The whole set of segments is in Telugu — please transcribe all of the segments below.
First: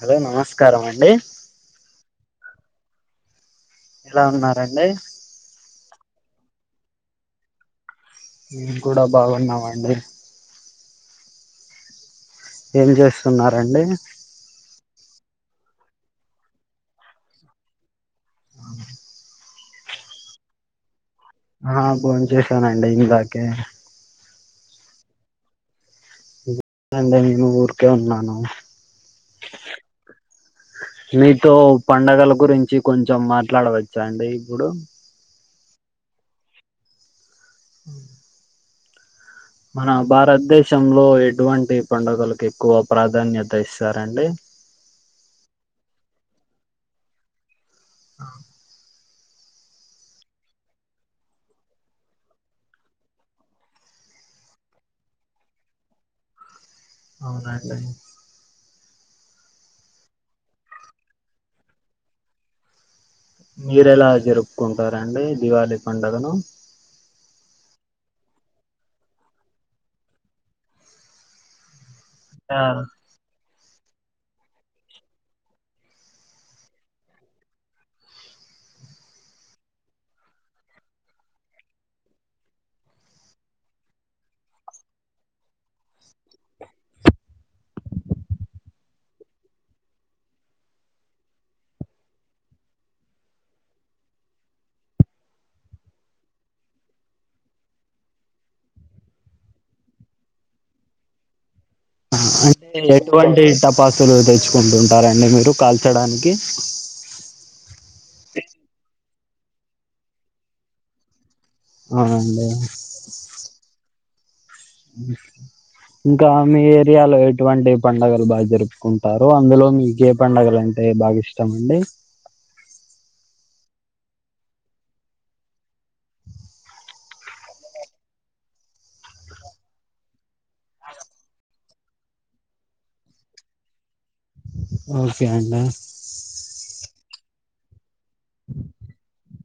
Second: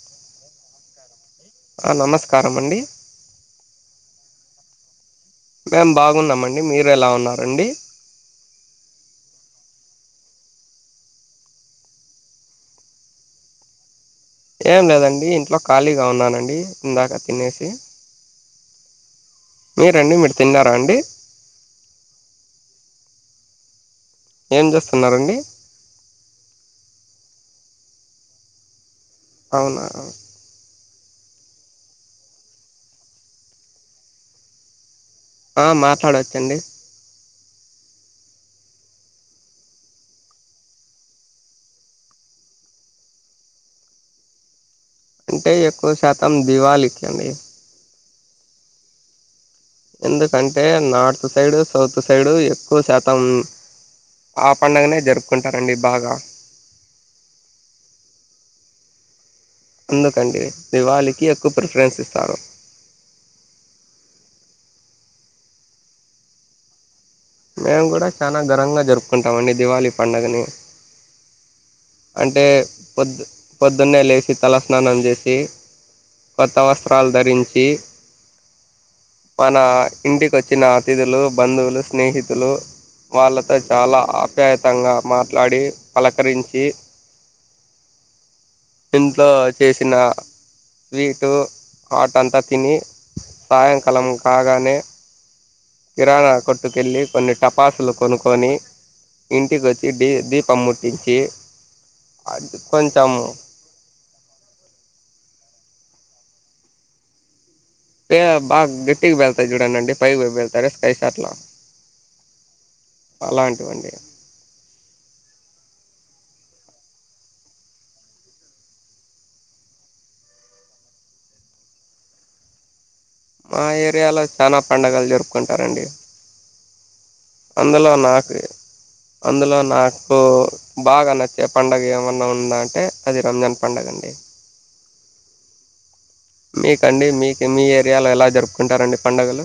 హలో నమస్కారం అండి ఆ నమస్కారం అండి ఎలా ఉన్నారండి మేం బాగున్నామండి మీరు ఎలా ఉన్నారండి మేం కూడా బాగున్నామండి ఏం జేస్సున్నారండి ఏం లేదండి ఇంట్లో ఖాళీగా ఉన్నానండి ఇందాక తినేసి మీర్ అండి మీరు తిన్నారా అండి ఆ భోన్ చేశానండి ఇందాకే ఏం జేస్తున్నారండి అండే నేను ఊరికే ఉన్నాను అవునా మీతో పండుగల గురించి కొంచెం మాట్లాడవచ్చా అండి ఇప్పుడు ఆ మాట్లాడవచ్చండి హ మన భారతదేశంలో ఎటువంటి పండుగలకు ఎక్కువ ప్రాధాన్యత ఇస్తారండి అంటే ఎక్కువ శాతం దివాలికి అండి ఆ ఎందుకంటే నార్త్ సైడు సౌత్ సైడు ఎక్కువ శాతం ఆ పండగనే జరుపుకుంటారండి బాగా అవునాఅండి అందుకండి దివాళికి ఎక్కువ ప్రిఫరెన్స్ ఇస్తారు మీరు ఎలా జరుపుకుంటారండి దివాళీ పండుగను మేము కూడా చాలా ఘనంగా జరుపుకుంటాము అండి దివాళీ పండుగని అంటే పొద్దు పొద్దున్నే లేసి తలస్నానం చేసి కొత్త వస్త్రాలు ధరించి మన ఇంటికి వచ్చిన అతిథులు బంధువులు స్నేహితులు వాళ్ళతో చాలా ఆప్యాయతంగా మాట్లాడి పలకరించి ఇంట్లో చేసిన స్వీటు హాట్ అంతా తిని సాయంకాలం కాగానే కిరాణ కొట్టుకెల్లి కొన్ని టపాసులు కొనుక్కొని ఇంటికి వచ్చి డీ దీపం ముట్టించి అంటే కొంచెం ఎటువంటి టపాసులు తెచ్చుకుంటుంటారండి మీరు కాల్ చ్చడానికి పే బాగా గట్టిగా బళ్తా జూడ న అండి పై బళ్తార స్కై సార్ట్లా [unintelligible] అవునండి అ ఇంకా మీ ఏరియాలో ఎటువంటి పండగలు బాగా జరుపుకుంటారు అందులో మీకే పండుగలు అంటే టే బాగా ఇష్ట మండి మా ఏరియాలో చానా పండుగలు జరుపుకుంటారండి అందులో నాకు అందులో నాకు బాగా నచ్చే పండుగ ఏమన్నా ఉందా అంటే అది రంజాన్ పండుగ అండి ఓకే అండి మీకండి మీకు మీ ఏరియాలో ఎలా జరుపుకుంటారండి పండుగలు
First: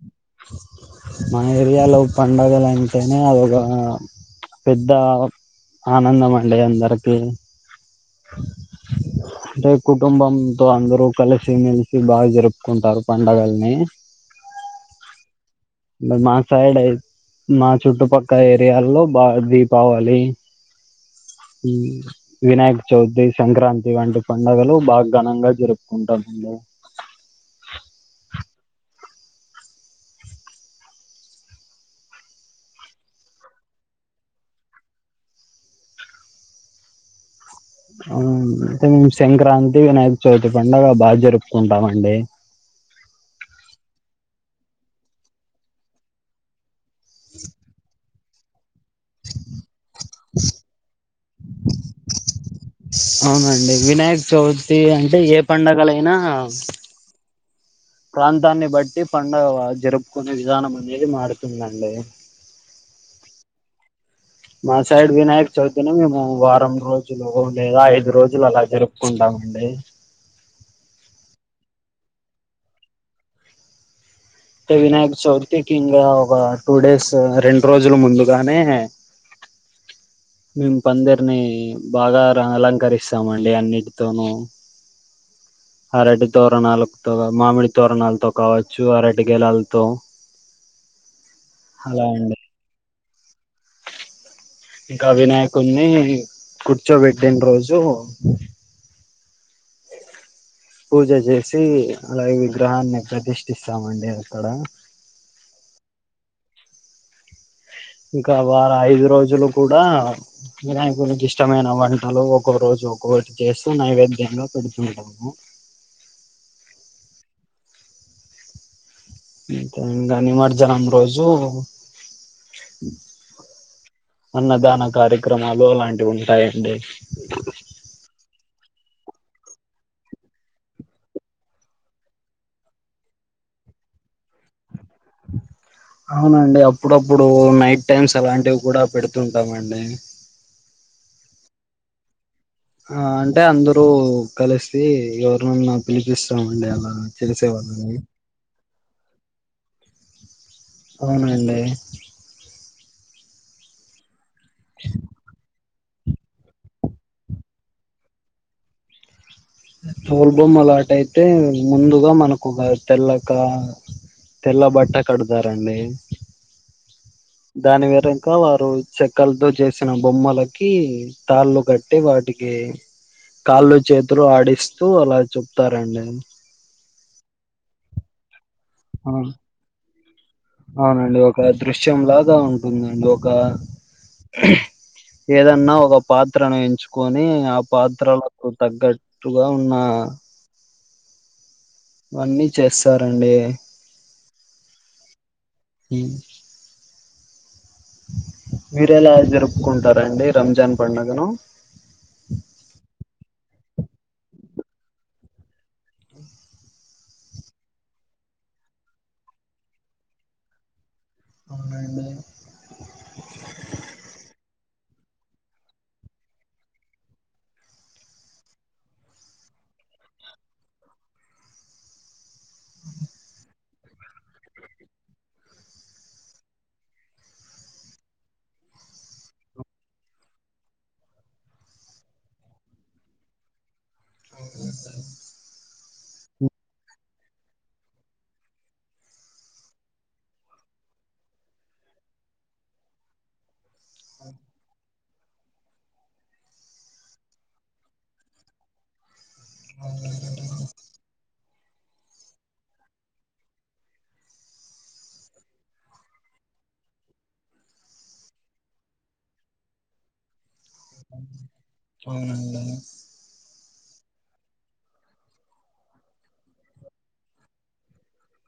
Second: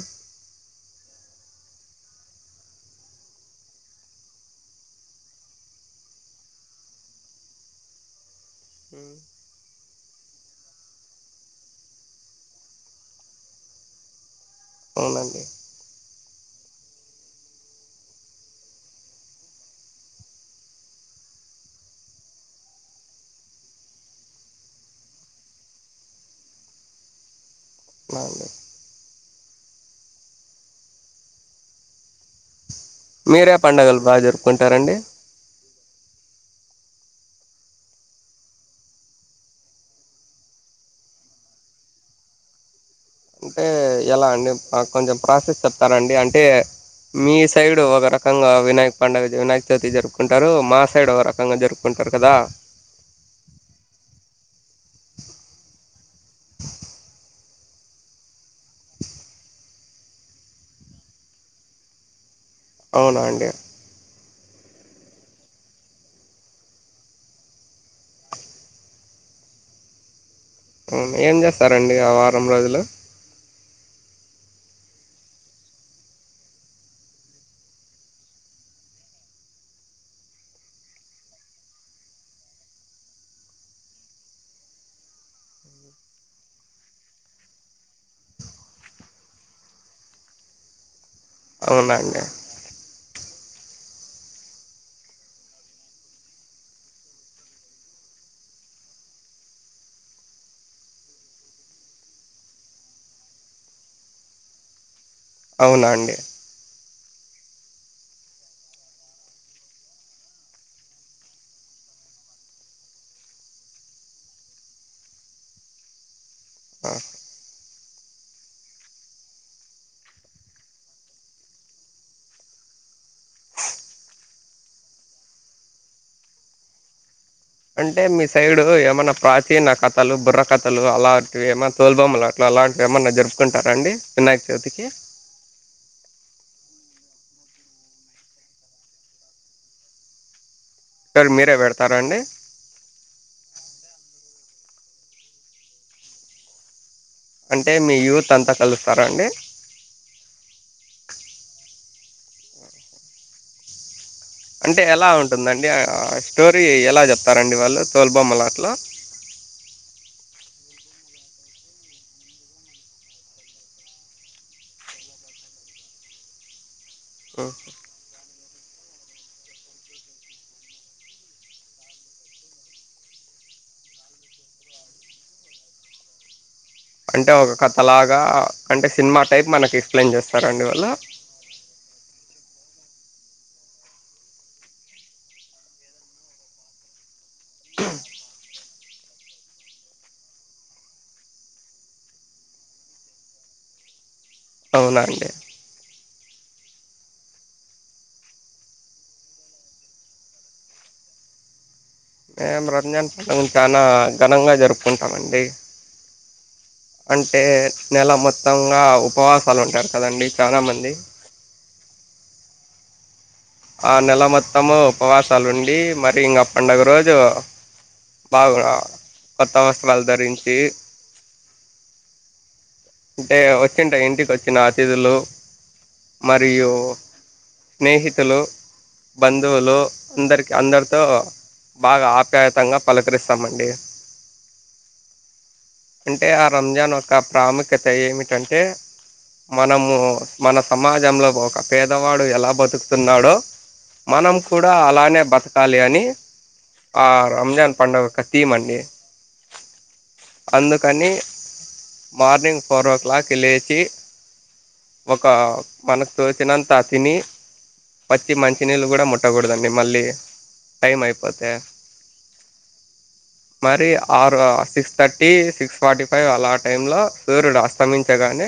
మా ఏరియాలో పండగలు అంటేనే అదొక పెద్ద ఆనందం అండి అందరికి అంటే కుటుంబంతో అందరు కలిసి మెలిసి బాగా జరుపుకుంటారు పండగల్ని ఉే [unintelligible] మా సైడ్ మా చుట్టుపక్క ఏరియాల్లో బాగా దీపావళి ఉం వినాయక చవితి సంక్రాంతి వంటి పండుగలు బాగా ఘనంగా జరుపుకుంటా మండి అవును మీరే పండగలు బాగా జరుపుకుంటారండి అయితే మేము సంక్రాంతి వినాయక చవితి పండుగ బాగా జరుపుకుంటామండి అంటే ఎలా అండి మాకు కొంచెం ప్రాసెస్ చెప్తారండి అంటే మీ సైడ్ ఒక ర కంగా వినాయక్ పండగ వినాయక చవితి జరుపుకుంటారు మా సైడ్ ఒక రకంగా జరుపుకుంటారు కదా అవునండి వినాయక చవితి అంటే ఏ పండగలైనా ప్రాంతాన్ని బట్టి పండగ వాద్ జరుపుకునే విధానం అనేది మారుతుందండి అవునా అండి మా సైడ్ వినాయక చవితిని మేము వారం రోజులు లేదా ఐదు రోజులు అలా జరుపుకుంటాము అండి ఉమ్ ఏం జేస్తారండి ఆ వారం రోజులు ఏ వినాయక చవితికి ఇంగ ఒ టూ డేస్ రెండు రోజుల ముందుగానే [inaudible] మేము పందిరిని బాగా అలంకరిస్తామండి అన్నిటితోనూ అరటి తోరణాలతో మామిడి తోరణాలతో కావచ్చు అరటి గెలల్తో [inaudible] అవునా అండి ఇంకా వినాయకుని కూర్చోబెట్టిన రోజు [inaudible] పూజ జేసి అలాగే విగ్రహాన్ని ప్రతిష్ఠిస్తామండి అక్కడ అవునా అండి ఇంకా వారు ఐదు రోజులు కూడా వినాయకునికి ఇష్టమైన వంటలు ఒక్కో రోజు ఒక్కొక్కటి చేస్తూ నైవేద్యంగా పెడుతుంటాము [inaudible] ఆ ఇంగ నిమర్జనం రోజు అన్నదాన కార్యక్రమాలు అలాంటివి ఉంటాయండి అంటే మీ సైడు ఎం ఏమన్నా ప్రాచీన కథలు బుర్ర కథలు అలాంటివి ఏమన్నా తోల్బొమ్మలాట్లు అలాంటివి ఏమన్నా జరుపుకుంటారా అండి వినాయక చవితికి [inaudible] అవునండి అప్పుడప్పుడు నైట్ టైమ్స్ అలాంటివి కూడా పెడుతూ ఉంటామండి సార్ మీరే పెడతారా అండి ఆ అంటే అందరూ కలిసి ఎవరినన్నా పిలిపిస్తామండి అలా అంటే చేసేవాళ్ళని మీ యూత్ అంతా కలుస్తారా అండి అవునండి అంటే ఎలా ఉంటుందండి ఆ స్టోరీ ఎలా జెప్తారండి వాళ్ళు తోల్బొమ్మలాట్లో తోల్బొమ్మలాట అయితే ముందుగా మనకు ఒక తెల్ల క్లా తెల్ల బట్ట కడతారండి హ్మ్. దాని వేర ఇంకా వారు చెక్కలతో చేసిన బొమ్మలకి తాళ్ళు కట్టి వాటికి కాళ్ళు చేతులు ఆడిస్తూ అలా చెప్తారండి అంటే ఒక కథ లాగా అంటే ఆ సినిమా టైప్ మనకు ఎక్స్ప్లెయిన్ చేస్త అవునండి ఒక దృశ్యంలాగా ఉంటుందండి ఒక ఏదన్నా ఒక పాత్రను ఎంచుకొని ఆ పాత్రలకు తగ్గట్టుగా ఉన్న ఆ ఇవన్నీ చేస్తారండి అవునాండి మ్ మీరు ఎలా జరుపుకుంటారండి రంజాన్ పండగను మేము రంజాన్ పండగను చాన ఘనంగా జరుపుకుంటామండి అంటే నెల మొత్తంగా ఉపవాసాలు ఉంటారు కదండి చానా మంది అవునా అండి ఆ నెల మొత్తము ఉపవాసాలు ఉండి మరి ఇంగ పండగ రోజు బాగా కొత్త వస్త్రాలు ధరించి అంటే వ వచ్చింటె ఇంటికి వచ్చిన అతిథులు మరియు స్నేహి తులు బంధువులు అందరికి అందరితో బాగా ఆప్యాయతంగా పలకరిస్తామండి అవునా సార్ అంటే ఆ రంజాన్ యొక్క ప్రాముఖ్యత ఏమిటంటే మనము మన సమాజంలో ఒక పేదవాడు ఎలా బతుకు తున్నాడో మనం కూడా అలానే బతకాలి అని ఆ రంజాన్ పండగ యొక్క తీమ్ అండి అందుకని మార్నింగ్ ఫోర్ ఓ క్లాక్ కి లేచి ఒక మనకు తోచినంత తిని పచ్చి మంచినీళ్ళు కూడా ముట్టకూడదండి మళ్ళీ టైం అయిపోతే అవునండీ మరి ఆరు six thirty six forty five అలా టైంలో సూర్యుడు అస్తమించగానే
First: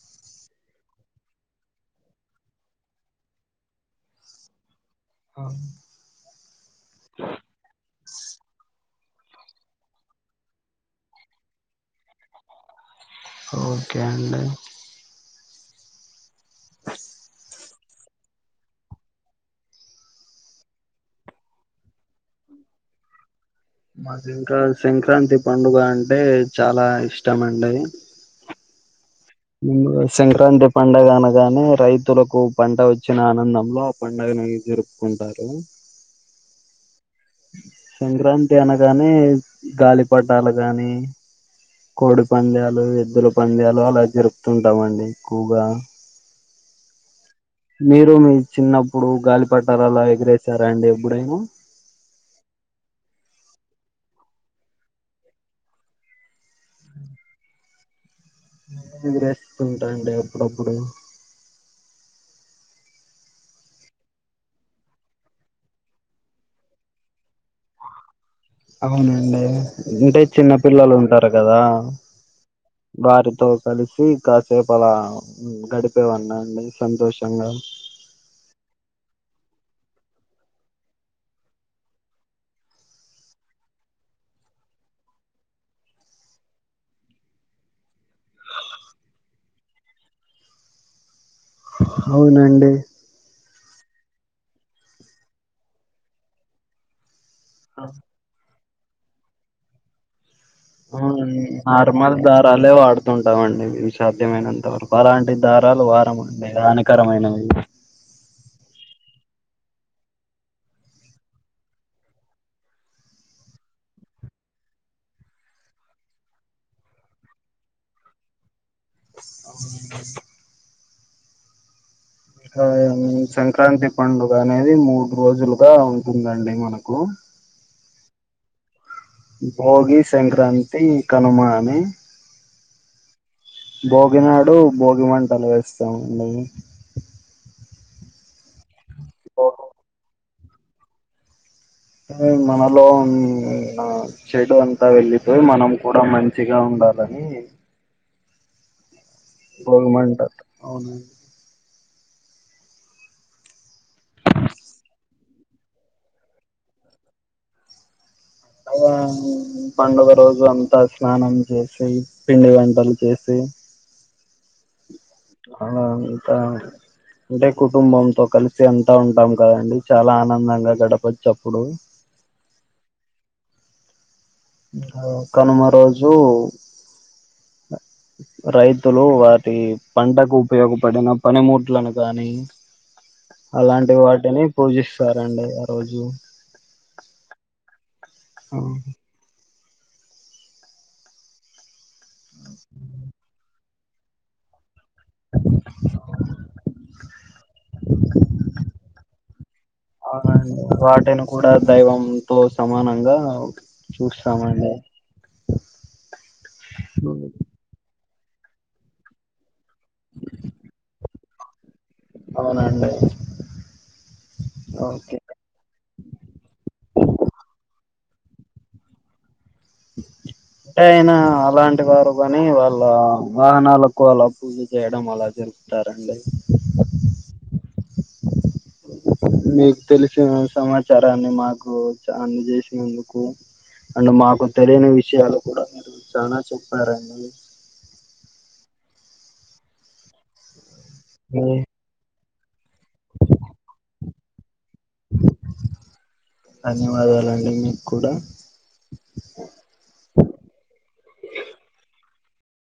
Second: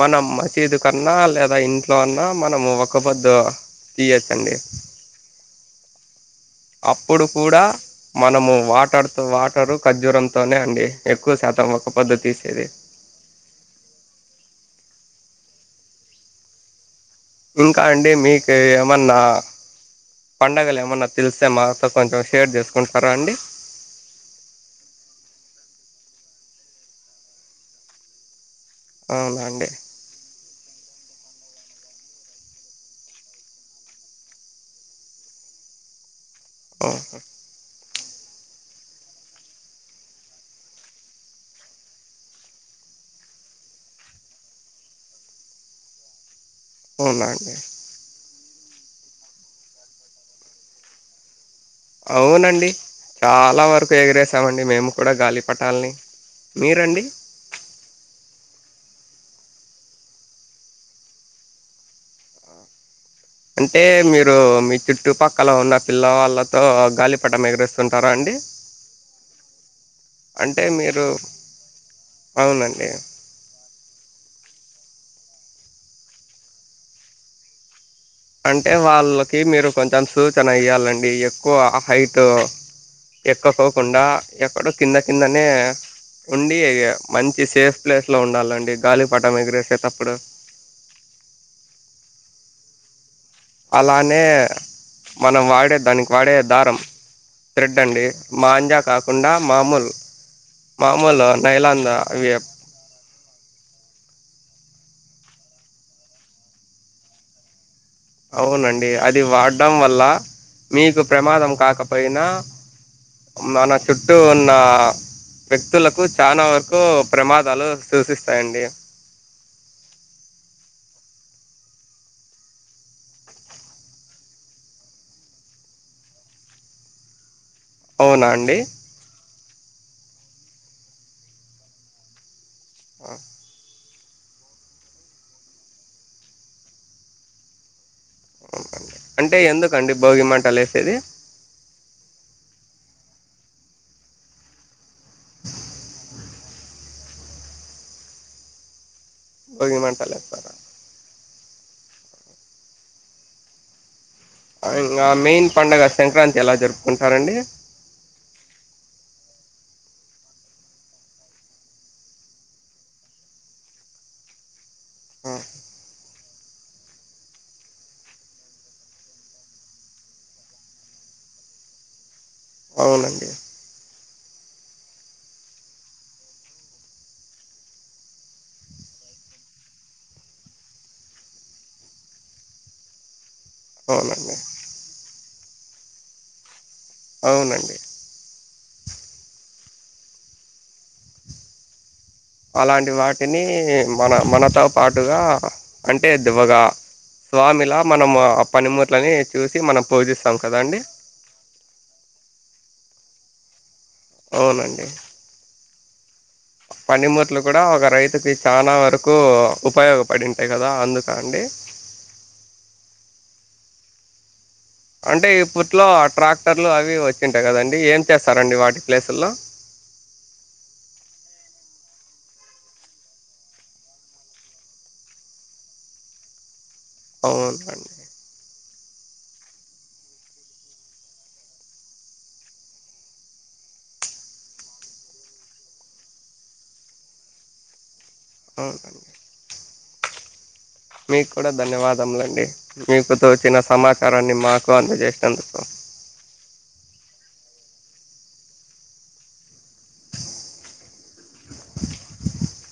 మనం మసీదు కన్నా లేదా ఇంట్లో అన్నా మనము ఒకపోద్ద తీయవచ్ఛుఅండి అప్పుడు కూడా మనము వాటర్ వాటరు ఖర్జూరం తోనే అండి ఎక్కువ శాతం ఒక పొద్దు తీసేది ఓకే అండి ఇంకా అండి మీకు ఏమన్నా పండగలు ఏమన్నా తెలిస్తే మాతో కొంచెం షేర్ చేసుకుంటారా అండి మాకు ఇంకా సంక్రాంతి పండుగ అంటే చాలా ఇష్టమండి అవునా అండి ముందుగా సంక్రాంతి ఎ పండగ అనగానే రైతులకు పంట వచ్చిన ఆనందంలో ఆ పండుగని జరుపుకుంటారు ఓహో సంక్రాంతి అనగానే గాలిపటాలు గాని కోడి పందేలు ఎద్దుల పందేలు అలా జరుపుతుంటామండి ఎక్కువగా అవునా అండి మీరు మీ చిన్నప్పుడు గాలిపటాలు అల ఎగరేశారాండి ఎప్పుడైనా అవునండి చాలా వరకు ఎగిరేసామండి మేము కూడా గాలిపటాలని మీరండి ఎగరేస్తుంటాండి అప్పుడప్పుడు అంటే మీరు మీ చుట్టుపక్కల ఉన్న పిల్ల వాళ్ళతో గాలిపటం ఎగరేస్తుంటార అండి అవునండి అంటే చిన్న పిల్లలు ఉంటారు కదా అవునండి వారితో కలిసి కాసేపలా ఊ గడిపేవాన్నండి సంతోషంగా అంటే వాళ్ళకి మీరు కొంచెం సూచన ఇయ్యాలండి ఎక్కువ హైట్ ఎక్కకోకుండా ఎక్కడో కింద కిందనే ఉండి ఇగ మంచి సేఫ్ ప్లేస్ లో ఉండాలండి గాలిపటం ఎగిరేసేటప్పుడు అవునండి అలానే మనం వాడే దానికి వాడే దారం థ్రెడ్ అండి మాంజా కాకుండా మామూలు మామూలు నైలాన్ నార్మల్ అవి దారాలే వాడుతుంటమండి ఇవి షాద్యమైనంత వరకు అలాంటి దారాలు వారం అండి హానికరమైనవి అవునండి అది వాడం వల్ల మీకు ప్రమాదం కాకపోయినా మన చుట్టూ ఉన్న వ్యక్తులకు చాలా వరకు ప్రమాదాలు సూచిస్తాయండి ఆవునండి ఆ యం సంక్రాంతి పండుగ అనేది మూడు రోజులుగా ఉంటుందండి మనకు అవునా అండి భోగి సంక్రాంతి కనుమాని అ భోగి నాడు భోగి మంటలు వేస్తామండి అంటే ఎందుకండి భోగిమంటలు ఏసేది ఉ మనలో ఉన్న చెడు అంతా వెళ్ళిపోయి మనం కూడా మంచి మంచిగా ఉండాలని భోగి మంటలు అవును ఆ ఇంకా మెయిన్ పండగ సంక్రాంతి ఎలా జరుపుకుంటారండి అ పండుగ రోజు అంతా స్నానం చేసి పిండి వంటలు చేసి ఉ అదంతా అంటే కుటుంబంతో కలిసి అంతా ఉంటాం కదండి చాలా ఆనందంగా గడపచ్చు అప్పుడు [inaudible] అవునండి. ఆ కనుమ రోజు రైతులు వాటి పంటకు ఉపయోగపడిన పనిముట్లను కానీ అలాంటి అవునండి వాటిని పూజిస్తారండి ఆ రోజు అవునండి. ఊ అలాంటి వాటిని మన మనతో పాటుగా అంటే దివ్వగా స్వామిలా మనము ఆ పనిముట్లని చూసి మనం పూజిస్తాం అవునండి కదండి. వాటిని దైవంతో సమానం. ఓకే చూస్తామండి. అవునండి పనిముట్లు కూడా ఒక రైతుకి చాలా వరకు ఉపయోగపడింటాయి కదా అందుకు అండి. అవునండి. ఓకే అంటే ఇప్పట్లో ట్రాక్టర్లు అవి వచ్చింటాయి కదండి ఏం చేస్తారండి వాటి ప్లేసుల్లో [inaudible] అంటే అయినా అలాంటి వారు కాని వాళ్ళ వాహనాలకు అలా పూజ చేయడం అలా జరు టరండి అవున్ [unintelligible] డి. మీక్ తెలిసిన సమాచారాన్ని మాకు చ అందదేసినందుకు. అండ్ మాకు తెలియని విషయాలు కూడా మీరు చానా చెప్పారండి. [inaudible] మీ మీక్కూడా ధన్యవాదములండి మీకు తోచిన సమాచారాన్ని మాక్ ధన్యవాదాలండి మీ కూడ